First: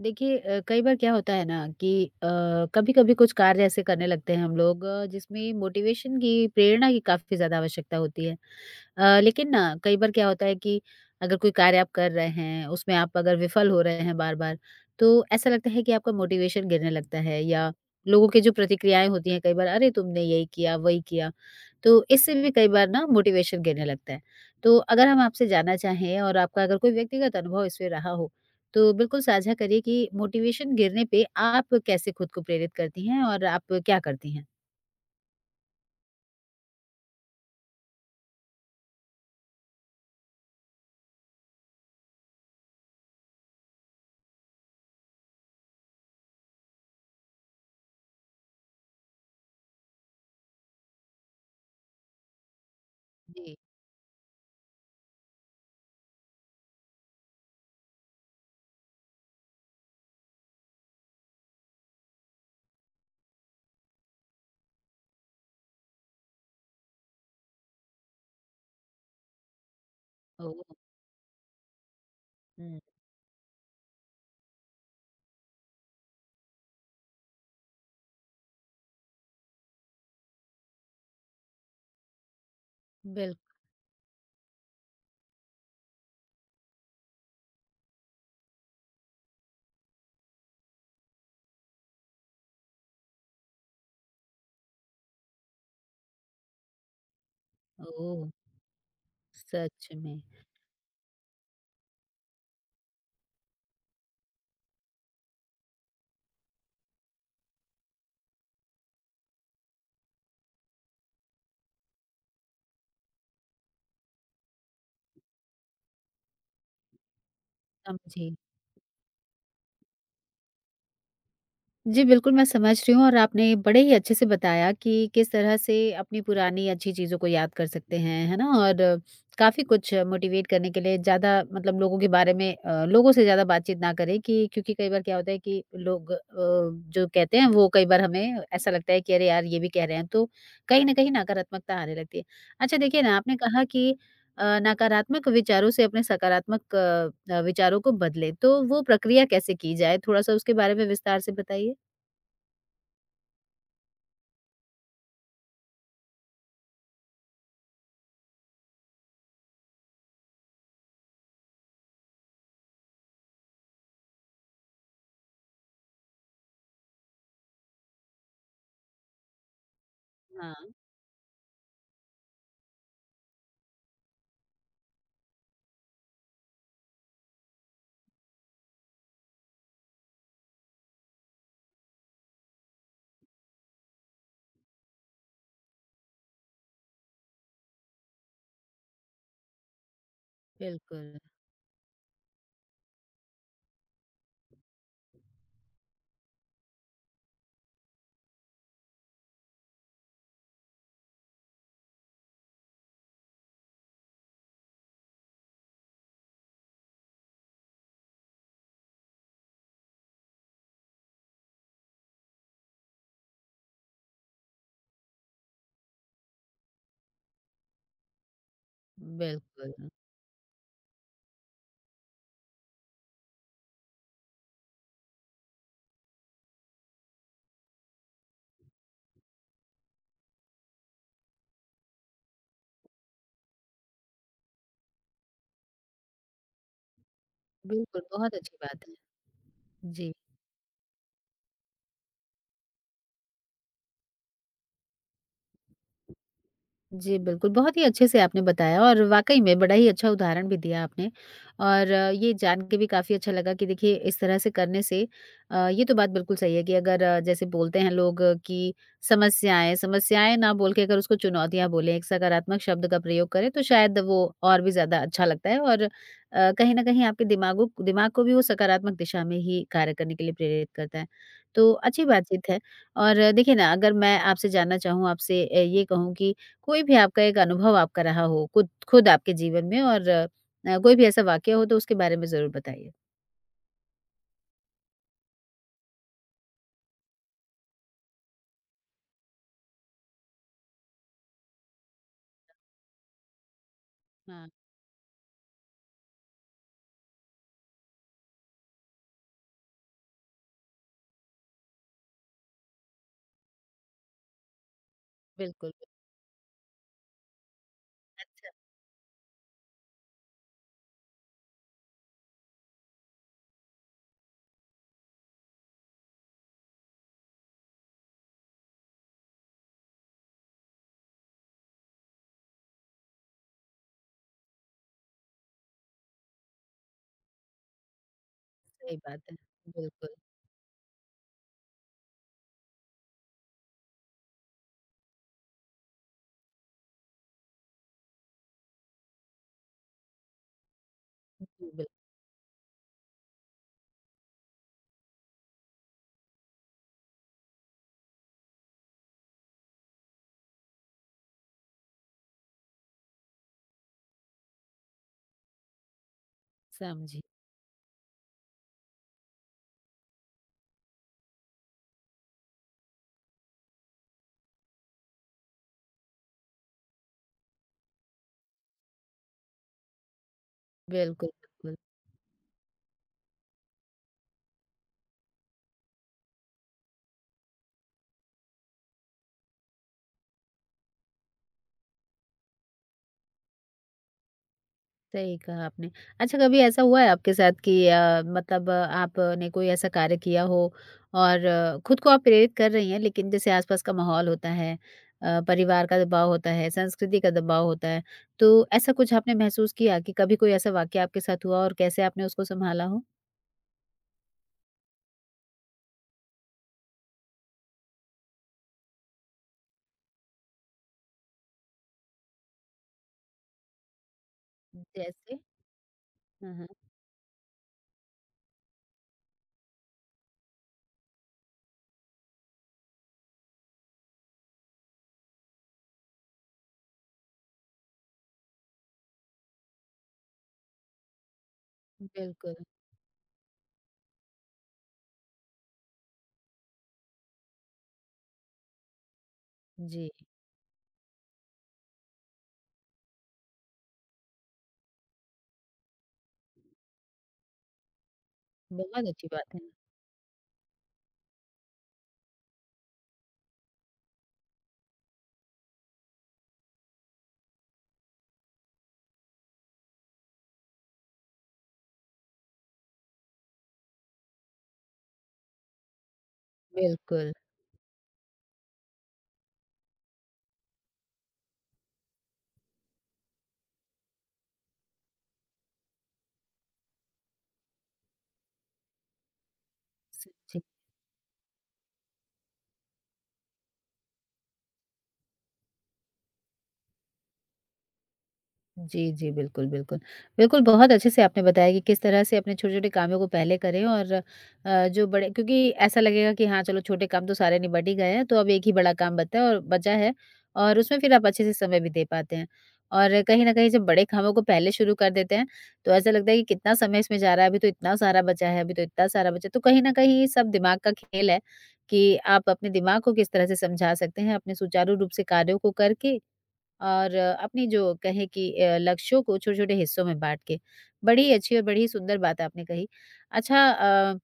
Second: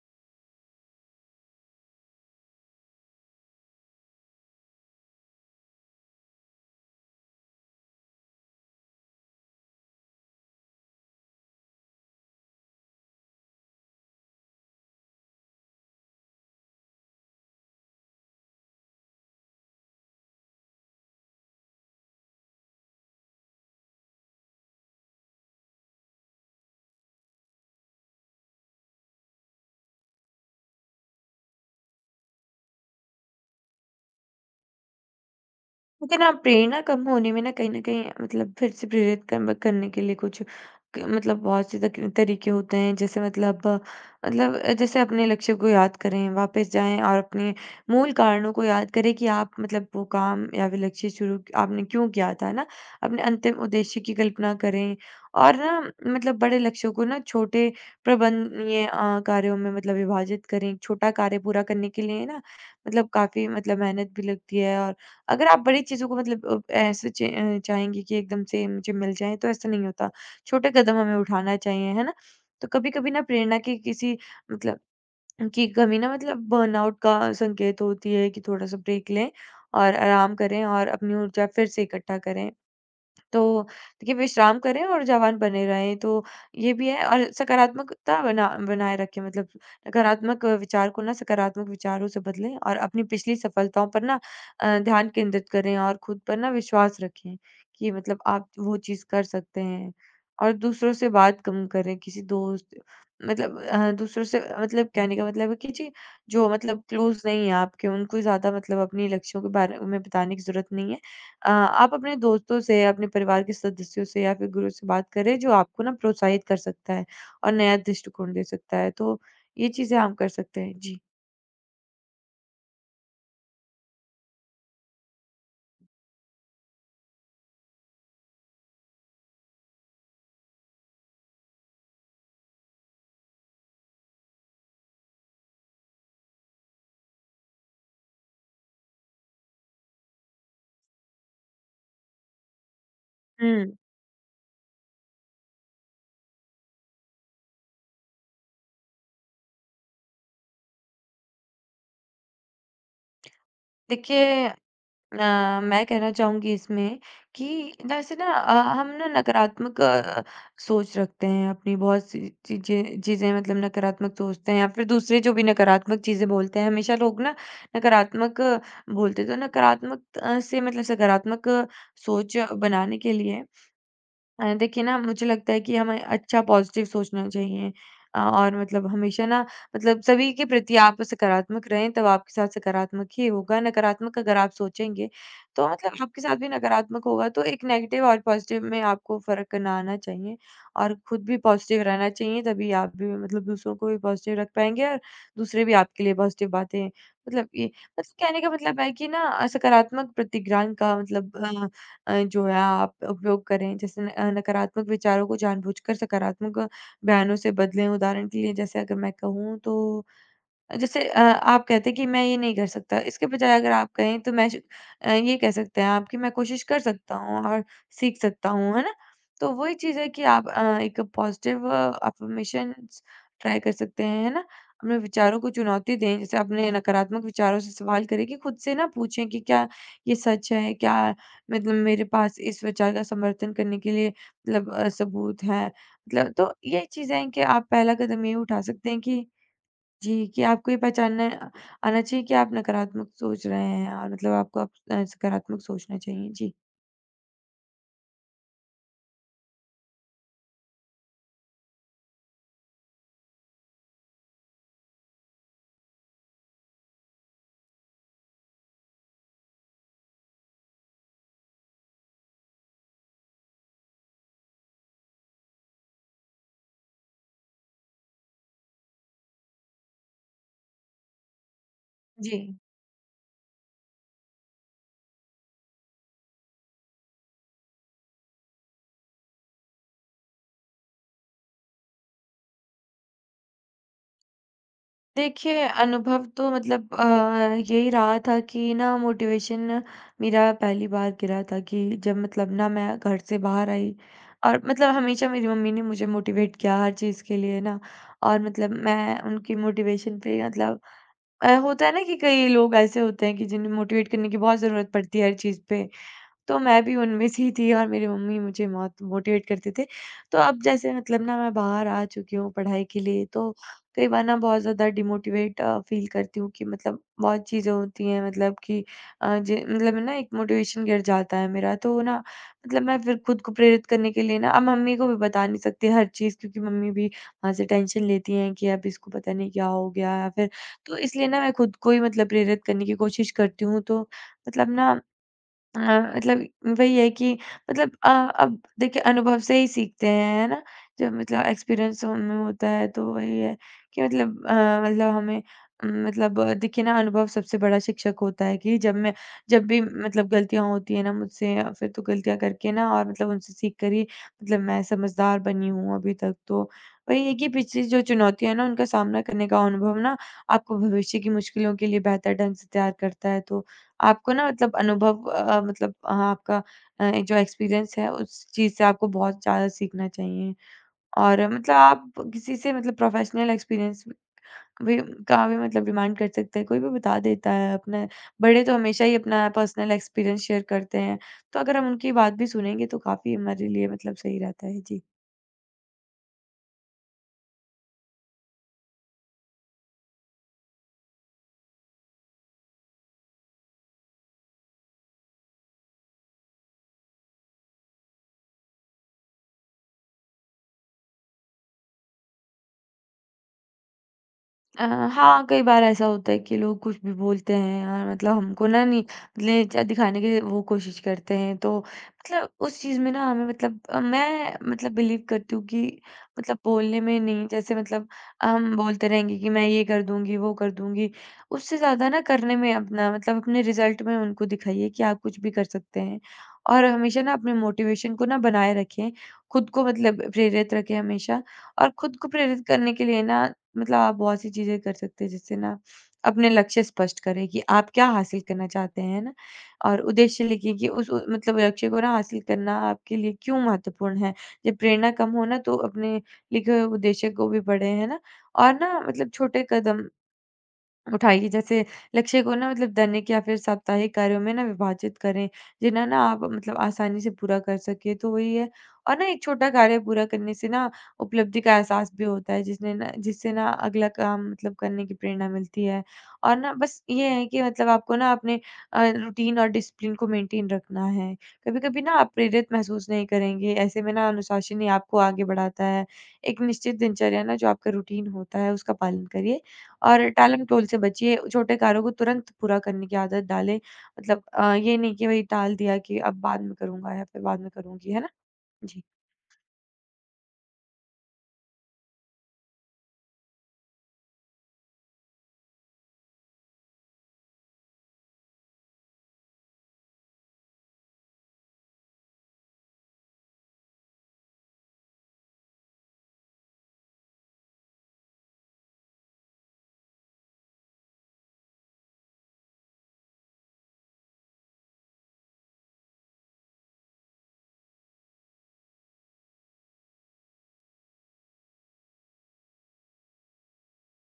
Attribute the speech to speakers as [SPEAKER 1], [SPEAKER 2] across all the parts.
[SPEAKER 1] देखिए कई बार क्या होता है ना कि कभी कभी कुछ कार्य ऐसे करने लगते हैं हम लोग, जिसमें मोटिवेशन की प्रेरणा की काफी ज्यादा आवश्यकता होती है। लेकिन ना कई बार क्या होता है कि अगर कोई कार्य आप कर रहे हैं उसमें आप अगर विफल हो रहे हैं बार बार, तो ऐसा लगता है कि आपका मोटिवेशन गिरने लगता है, या लोगों के जो प्रतिक्रियाएं होती हैं कई बार, अरे तुमने यही किया वही किया, तो इससे भी कई बार ना मोटिवेशन गिरने लगता है। तो अगर हम आपसे जानना चाहें और आपका अगर कोई व्यक्तिगत अनुभव इसमें रहा हो, तो बिल्कुल साझा करिए कि मोटिवेशन गिरने पे आप कैसे खुद को प्रेरित करती हैं और आप क्या करती हैं?
[SPEAKER 2] लेकिन ना प्रेरणा कम होने में ना कहीं न कहीं फिर से प्रेरित कर करने के लिए कुछ क मतलब बहुत से तक तरीके होते हैं। जैसे मतलब अ, जैसे अपने लक्ष्य को याद करें, वापस जाएँ और अपने मूल कारणों को याद करें कि आप वो काम या फिर लक्ष्य शुरू आपने क्यों किया था, है ना? अपने अंतिम
[SPEAKER 1] जी।
[SPEAKER 2] उद्देश्य की कल्पना करें, और ना बड़े लक्ष्यों को ना छोटे प्रबंधनीय कार्यों में विभाजित करें। छोटा कार्य पूरा करने के लिए ना काफ़ी मेहनत भी लगती है। और अगर आप बड़ी चीज़ों को ऐसे चाहेंगे कि एकदम से मुझे मिल जाएँ, तो ऐसा नहीं होता। छोटे
[SPEAKER 1] ओह!
[SPEAKER 2] कदम हमें उठाना चाहिए, है ना? तो
[SPEAKER 1] हुँ।
[SPEAKER 2] कभी-कभी ना प्रेरणा की किसी मतलब की कमी ना बर्नआउट का संकेत होती है, कि थोड़ा-सा ब्रेक लें और आराम करें और अपनी ऊर्जा फिर से इकट्ठा करें। तो
[SPEAKER 1] बिल्क
[SPEAKER 2] देखिए, विश्राम करें और जवान बने रहें, तो ये भी है। और सकारात्मकता बनाए रखें। नकारात्मक विचार को ना सकारात्मक विचारों से बदलें, और अपनी पिछली सफलताओं पर ना ध्यान केंद्रित करें, और खुद पर ना विश्वास रखें कि
[SPEAKER 1] ओह!
[SPEAKER 2] आप वो चीज़ कर सकते
[SPEAKER 1] सच
[SPEAKER 2] हैं।
[SPEAKER 1] में।
[SPEAKER 2] और दूसरों से बात कम करें, किसी दोस्त दूसरों से कहने का मतलब है कि जी, जो क्लोज़ नहीं है आपके, उनको ज़्यादा अपने लक्ष्यों के बारे में बताने की ज़रूरत नहीं है। आप अपने दोस्तों से, अपने परिवार के सदस्यों से, या फिर गुरु से बात करें, जो आपको ना प्रोत्साहित कर सकता है और नया
[SPEAKER 1] समझी।
[SPEAKER 2] दृष्टिकोण दे सकता है। तो ये चीज़ें हम कर सकते हैं। जी।
[SPEAKER 1] जी, बिल्कुल मैं समझ रही हूँ, और आपने बड़े ही अच्छे से बताया कि किस तरह से अपनी पुरानी अच्छी चीज़ों को याद कर सकते हैं, है ना? और काफ़ी कुछ मोटिवेट करने के लिए ज़्यादा मतलब लोगों के बारे में, लोगों से ज़्यादा बातचीत ना करें कि, क्योंकि कई बार क्या होता है कि लोग जो कहते हैं वो कई बार हमें ऐसा लगता है कि अरे यार! ये भी कह रहे हैं, तो कहीं न कहीं नकारात्मकता आने लगती है। अच्छा देखिए ना, आपने कहा
[SPEAKER 2] हुँ।
[SPEAKER 1] कि नकारात्मक विचारों से अपने सकारात्मक विचारों को बदलें, तो वो प्रक्रिया कैसे की जाए? थोड़ा-सा उसके बारे में विस्तार से बताइए।
[SPEAKER 2] देखिए, मैं कहना चाहूँगी इसमें कि जैसे ना हम ना नकारात्मक सोच रखते हैं अपनी बहुत सी चीज़ें चीज़ें नकारात्मक सोचते हैं, या फिर दूसरे जो भी नकारात्मक चीज़ें बोलते हैं, हमेशा लोग ना नकारात्मक बोलते हैं। तो नकारात्मक से
[SPEAKER 1] हाँ,
[SPEAKER 2] सकारात्मक सोच बनाने के लिए देखिए ना, मुझे लगता है कि हमें अच्छा पॉज़िटिव सोचना चाहिए। और हमेशा ना सभी के प्रति आप सकारात्मक रहें, तब आपके साथ सकारात्मक ही होगा। नकारात्मक अगर आप सोचेंगे, तो आपके साथ भी नकारात्मक होगा। तो एक नेगेटिव और पॉज़िटिव में आपको फ़र्क करना आना चाहिए, और
[SPEAKER 1] बिल्कुल,
[SPEAKER 2] खुद भी पॉज़िटिव रहना चाहिए। तभी आप भी दूसरों को भी पॉज़िटिव रख पाएँगे, और दूसरे भी आपके लिए पॉज़िटिव बातें मतलब ये मतलब कहने का मतलब है कि ना सकारात्मक प्रतिग्रहण का मतलब जो है, आप उपयोग करें। जैसे न नकारात्मक विचारों को जानबूझकर सकारात्मक बयानों से बदलें। उदाहरण के लिए, जैसे अगर मैं कहूँ तो जैसे आप कहते हैं कि मैं ये नहीं कर सकता, इसके बजाय अगर आप कहें तो ये कह सकते हैं आप कि मैं कोशिश कर सकता हूँ और सीख सकता हूँ, है ना? तो
[SPEAKER 1] बिल्कुल,
[SPEAKER 2] वही चीज़ है कि आप एक पॉज़िटिव अफ़र्मेशंस ट्राई कर सकते हैं, है ना? अपने विचारों को चुनौती दें, जैसे अपने नकारात्मक विचारों से सवाल करें, कि खुद से ना पूछें कि क्या ये सच है? क्या मेरे पास इस विचार का समर्थन करने के लिए सबूत हैं? तो ये चीज़ें हैं कि आप पहला
[SPEAKER 1] बिल्कुल,
[SPEAKER 2] कदम
[SPEAKER 1] बहुत
[SPEAKER 2] ये
[SPEAKER 1] अच्छी
[SPEAKER 2] उठा
[SPEAKER 1] बात
[SPEAKER 2] सकते
[SPEAKER 1] है।
[SPEAKER 2] हैं कि
[SPEAKER 1] जी।
[SPEAKER 2] जी, कि आपको ये पहचानना आना चाहिए कि आप नकारात्मक सोच रहे हैं, और आपको सकारात्मक सोचना चाहिए। जी।
[SPEAKER 1] जी, बिल्कुल, बहुत ही अच्छे से आपने बताया और वाक़ई में बड़ा ही अच्छा उदाहरण भी दिया आपने, और ये जान के भी काफ़ी अच्छा लगा कि देखिए इस तरह से करने से ये तो बात बिल्कुल सही है कि अगर जैसे बोलते हैं लोग कि समस्याएँ, समस्याएँ ना बोल के अगर उसको चुनौतियाँ बोलें, एक सकारात्मक शब्द का प्रयोग करें, तो शायद वो और भी ज़्यादा अच्छा लगता है, और कहीं न कहीं आपके दिमाग को भी वो सकारात्मक दिशा में ही कार्य करने के लिए प्रेरित करता है। तो अच्छी
[SPEAKER 2] जी।
[SPEAKER 1] बातचीत है। और देखिए ना, अगर मैं आपसे जानना चाहूँ, आपसे ये कहूँ कि कोई भी आपका एक अनुभव आपका रहा हो, खुद खुद आपके जीवन में, और कोई भी ऐसा वाक़या हो तो उसके बारे में ज़रूर बताइए?
[SPEAKER 2] देखिए, अनुभव तो यही रहा था कि ना मोटिवेशन मेरा पहली बार गिरा था, कि जब ना मैं घर से बाहर आई,
[SPEAKER 1] हाँ,
[SPEAKER 2] और हमेशा मेरी मम्मी ने मुझे मोटिवेट किया हर चीज़ के लिए ना, और मैं उनकी मोटिवेशन पे होता है ना कि कई लोग ऐसे होते हैं कि जिन्हें मोटिवेट करने की बहुत ज़रूरत पड़ती है हर चीज़
[SPEAKER 1] बिल्कुल,
[SPEAKER 2] पे। तो मैं भी उनमें से ही थी, और मेरी मम्मी मुझे बहुत मोटिवेट करते थे। तो अब जैसे ना मैं बाहर आ चुकी हूँ पढ़ाई के लिए, तो कई बार ना बहुत ज़्यादा डिमोटिवेट फ़ील करती हूँ कि बहुत चीज़ें होती हैं, मतलब कि अ, जे मतलब ना एक मोटिवेशन गिर जाता है मेरा। तो ना मैं फिर खुद को प्रेरित करने के लिए ना अब मम्मी को भी बता नहीं सकती हर चीज़, क्योंकि मम्मी भी वहाँ से टेंशन लेती हैं कि अब
[SPEAKER 1] सही
[SPEAKER 2] इसको
[SPEAKER 1] बात
[SPEAKER 2] पता
[SPEAKER 1] है।
[SPEAKER 2] नहीं क्या हो
[SPEAKER 1] बिल्कुल,
[SPEAKER 2] गया, या फिर, तो इसलिए ना मैं खुद को ही प्रेरित करने की कोशिश करती हूँ। तो मतलब ना अ, मतलब वही है कि अब देखिए, अनुभव से ही सीखते हैं, है ना? जब
[SPEAKER 1] जी, बिल
[SPEAKER 2] एक्सपीरियंस हमें होता है, तो वही है कि हमें देखिए ना, अनुभव सबसे बड़ा शिक्षक होता है। कि जब भी गलतियाँ होती हैं ना मुझसे, या फिर तो गलतियाँ करके ना, और उनसे सीख कर ही मैं समझदार बनी हूँ अभी तक। तो
[SPEAKER 1] समझी।
[SPEAKER 2] वही है कि पिछली जो चुनौतियाँ हैं ना, उनका सामना करने का अनुभव ना आपको भविष्य की मुश्किलों के लिए बेहतर ढंग से तैयार करता है। तो आपको ना अनुभव हाँ, आपका जो एक्सपीरियंस है, उस चीज़ से आपको बहुत ज़्यादा सीखना चाहिए।
[SPEAKER 1] बिल्कुल,
[SPEAKER 2] और
[SPEAKER 1] बिल्कुल,
[SPEAKER 2] आप किसी से प्रोफेशनल एक्सपीरियंस भी का भी मतलब डिमांड कर सकते हैं। कोई भी बता देता है, अपने बड़े तो हमेशा ही अपना पर्सनल एक्सपीरियंस शेयर करते हैं। तो अगर हम उनकी बात भी सुनेंगे, तो काफ़ी हमारे लिए सही रहता है। जी।
[SPEAKER 1] सही कहा आपने। अच्छा कभी ऐसा हुआ है आपके साथ कि मतलब आपने कोई ऐसा कार्य किया हो और खुद को आप प्रेरित कर रही हैं, लेकिन जैसे आस-पास का माहौल होता है, परिवार का दबाव होता है, संस्कृति का दबाव होता है, तो ऐसा कुछ आपने महसूस किया कि कभी कोई ऐसा वाक़या आपके साथ हुआ और कैसे आपने उसको सँभाला हो?
[SPEAKER 2] अ, हाँ, कई बार ऐसा होता है कि लोग कुछ भी बोलते हैं यार, हमको ना नहीं ले च दिखाने की वो कोशिश करते हैं। तो उस चीज़ में ना मैं बिलीव
[SPEAKER 1] जैसे?
[SPEAKER 2] करती हूँ कि
[SPEAKER 1] हाँ, हाँ।
[SPEAKER 2] बोलने में नहीं। जैसे हम बोलते रहेंगे कि मैं ये कर दूँगी, वो कर दूँगी। उससे ज़्यादा ना करने में, अपना मतलब अपने रिज़ल्ट में उनको दिखाइए कि आप कुछ भी कर सकते हैं। और हमेशा ना अपने मोटिवेशन को ना बनाए रखें, खुद को प्रेरित रखें हमेशा। और खुद को
[SPEAKER 1] बिल्कुल,
[SPEAKER 2] प्रेरित करने के लिए ना आप बहुत सी चीज़ें कर सकते हैं, जिससे ना अपने लक्ष्य स्पष्ट करें कि आप क्या हासिल करना चाहते हैं, है ना? और
[SPEAKER 1] जी,
[SPEAKER 2] उद्देश्य लिखिए कि उस उ मतलब लक्ष्य को ना हासिल करना आपके लिए क्यों महत्वपूर्ण है। जब प्रेरणा कम हो ना, तो अपने लिखे हुए उद्देश्य को भी पढ़ें, है ना? और ना
[SPEAKER 1] बहुत अच्छी बात है।
[SPEAKER 2] छोटे कदम उठाइए, जैसे लक्ष्य को ना दैनिक या फिर साप्ताहिक कार्यों में ना विभाजित करें, जिन्हें ना आप आसानी से पूरा कर सके, तो वही है। और ना एक छोटा कार्य पूरा करने से ना उपलब्धि का एहसास भी होता है, जिसने ना जिससे ना अगला काम करने की प्रेरणा मिलती है। और ना बस ये
[SPEAKER 1] बिल्कुल,
[SPEAKER 2] है कि आपको ना अपने रूटीन और डिसिप्लिन को मेंटेन रखना है। कभी कभी ना आप प्रेरित महसूस नहीं करेंगे, ऐसे में ना अनुशासन ही आपको आगे बढ़ाता है। एक निश्चित दिनचर्या ना, जो आपका रूटीन होता है, उसका पालन करिए। और
[SPEAKER 1] सच
[SPEAKER 2] टालम-टोल से बचिए, छोटे कार्यों को तुरंत पूरा करने की आदत डालें। ये नहीं कि वही टाल दिया कि अब बाद में करूँगा, या फिर बाद में करूँगी, है ना? जी।
[SPEAKER 1] जी, जी। बिल्कुल, बिल्कुल। बिल्कुल, बहुत अच्छे से आपने बताया कि किस तरह से अपने छोटे-छोटे कामों को पहले करें, और जो बड़े, क्योंकि ऐसा लगेगा कि हाँ, चलो छोटे काम तो सारे निबट ही गए हैं, तो अब एक ही बड़ा काम बचा है और बचा है, और उसमें फिर आप अच्छे से समय भी दे पाते हैं। और कहीं न कहीं जब बड़े कामों को पहले शुरू कर देते हैं, तो ऐसा लगता है कि कितना समय इसमें जा रहा है, अभी तो इतना सारा बचा है, अभी तो इतना सारा बचा है। तो कहीं न कहीं ये सब दिमाग का खेल है कि आप अपने दिमाग को किस तरह से समझा सकते हैं, अपने सुचारू रूप से कार्यों को करके और अपनी जो कहे कि लक्ष्यों को छोटे-छोटे हिस्सों में बाँट के। बड़ी अच्छी और बड़ी ही सुंदर बात आपने कही। अच्छा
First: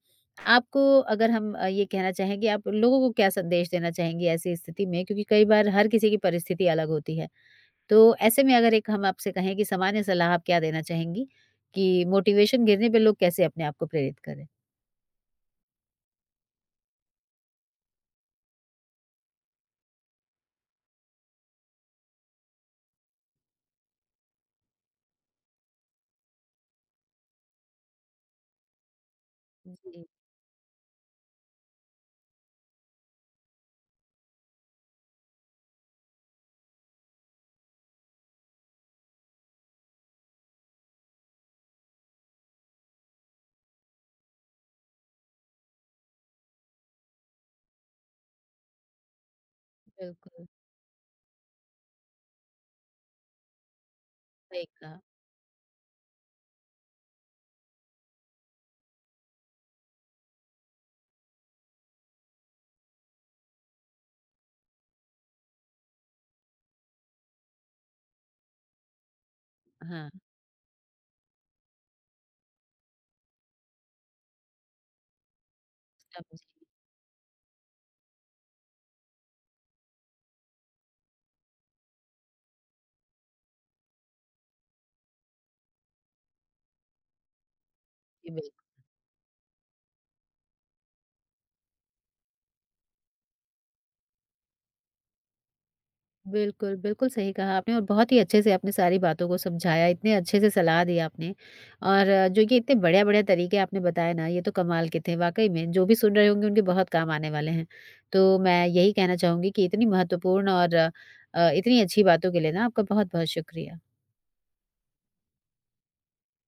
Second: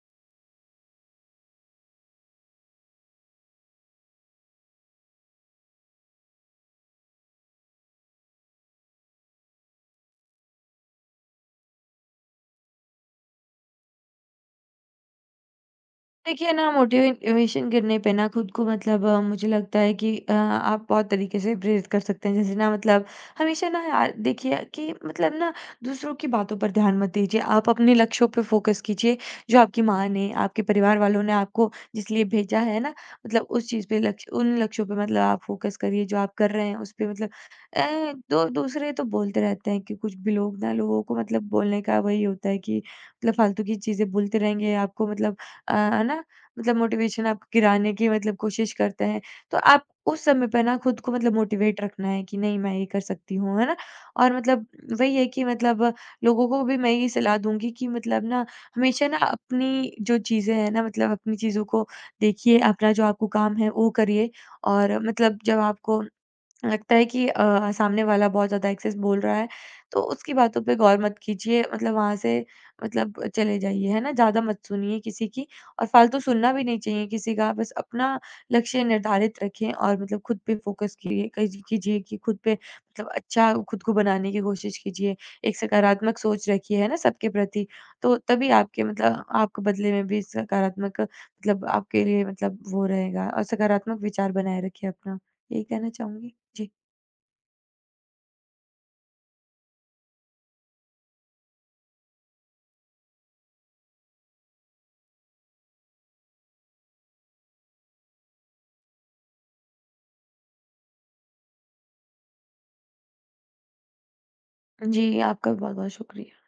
[SPEAKER 1] आपको अगर हम ये कहना चाहें कि आप लोगों को क्या संदेश देना चाहेंगी ऐसी स्थिति में? क्योंकि कई बार हर किसी की परिस्थिति अलग होती है। तो ऐसे में अगर एक हम आपसे कहें कि सामान्य सलाह आप क्या देना चाहेंगी कि मोटिवेशन गिरने पे लोग कैसे अपने आप को प्रेरित करें?
[SPEAKER 2] देखिए ना, मोटिवेशन करने पे ना खुद को मतलब अ, मुझे लगता है कि आप बहुत तरीके से प्रेरित कर सकते हैं। जैसे ना हमेशा ना यार, देखिए कि ना दूसरों की बातों पर ध्यान मत दीजिए, आप अपने लक्ष्यों पे फोकस कीजिए। जो आपकी
[SPEAKER 1] जी,
[SPEAKER 2] माँ ने, आपके परिवार वालों ने आपको जिस लिए भेजा है ना, उस चीज पे, लक्ष्य उन लक्ष्यों पे आप फोकस करिए, जो आप कर रहे हैं उस पे। दो दूसरे तो बोलते रहते हैं, कि कुछ भी, लोगों को बोलने का वही होता है कि फालतू की चीजें बोलते रहेंगे आपको, है ना? मोटिवेशन आप गिराने की कोशिश करते हैं। तो आप उस
[SPEAKER 1] बिल्कुल,
[SPEAKER 2] समय पे ना खुद को मोटिवेट रखना है कि नहीं, मैं ये कर सकती हूँ, है ना? और
[SPEAKER 1] सही कहा।
[SPEAKER 2] वही है कि लोगों को भी मैं ये सलाह दूँगी कि ना हमेशा ना अपनी जो चीज़ें हैं ना, अपनी चीज़ों को देखिए, अपना जो आपको काम है वो करिए। और जब आपको लगता है कि सामने वाला बहुत ज़्यादा एक्सेस बोल रहा है, तो
[SPEAKER 1] हाँ,
[SPEAKER 2] उसकी बातों पे गौर मत कीजिए। वहाँ से चले जाइए, है ना? ज़्यादा मत सुनिए किसी की, और फालतू
[SPEAKER 1] समझी।
[SPEAKER 2] सुनना भी नहीं चाहिए किसी का। बस अपना लक्ष्य निर्धारित रखें, और खुद पे फ़ोकस किए कीजि कीजिए, कि खुद पे अच्छा खुद को बनाने की कोशिश कीजिए। एक सकारात्मक सोच रखिए, है ना, सबके प्रति। तो
[SPEAKER 1] जी,
[SPEAKER 2] तभी
[SPEAKER 1] बिल्कुल।
[SPEAKER 2] आपके मतलब आपको बदले में भी सकारात्मक आपके लिए वो रहेगा, और सकारात्मक विचार बनाए रखिए अपना। यही कहना चाहूँगी। जी,
[SPEAKER 1] बिल्कुल, बिल्कुल सही कहा आपने और बहुत ही अच्छे से आपने सारी बातों को समझाया, इतने अच्छे से सलाह दी आपने, और जो ये इतने बढ़िया-बढ़िया तरीके आपने बताए ना, ये तो कमाल के थे। वाक़ई में जो भी सुन रहे होंगे उनके बहुत काम आने वाले हैं। तो मैं यही कहना चाहूँगी कि इतनी महत्वपूर्ण और इतनी अच्छी बातों के लिए ना आपका बहुत-बहुत शुक्रिया।
[SPEAKER 2] जी आपका भी बहुत-बहुत शुक्रिया।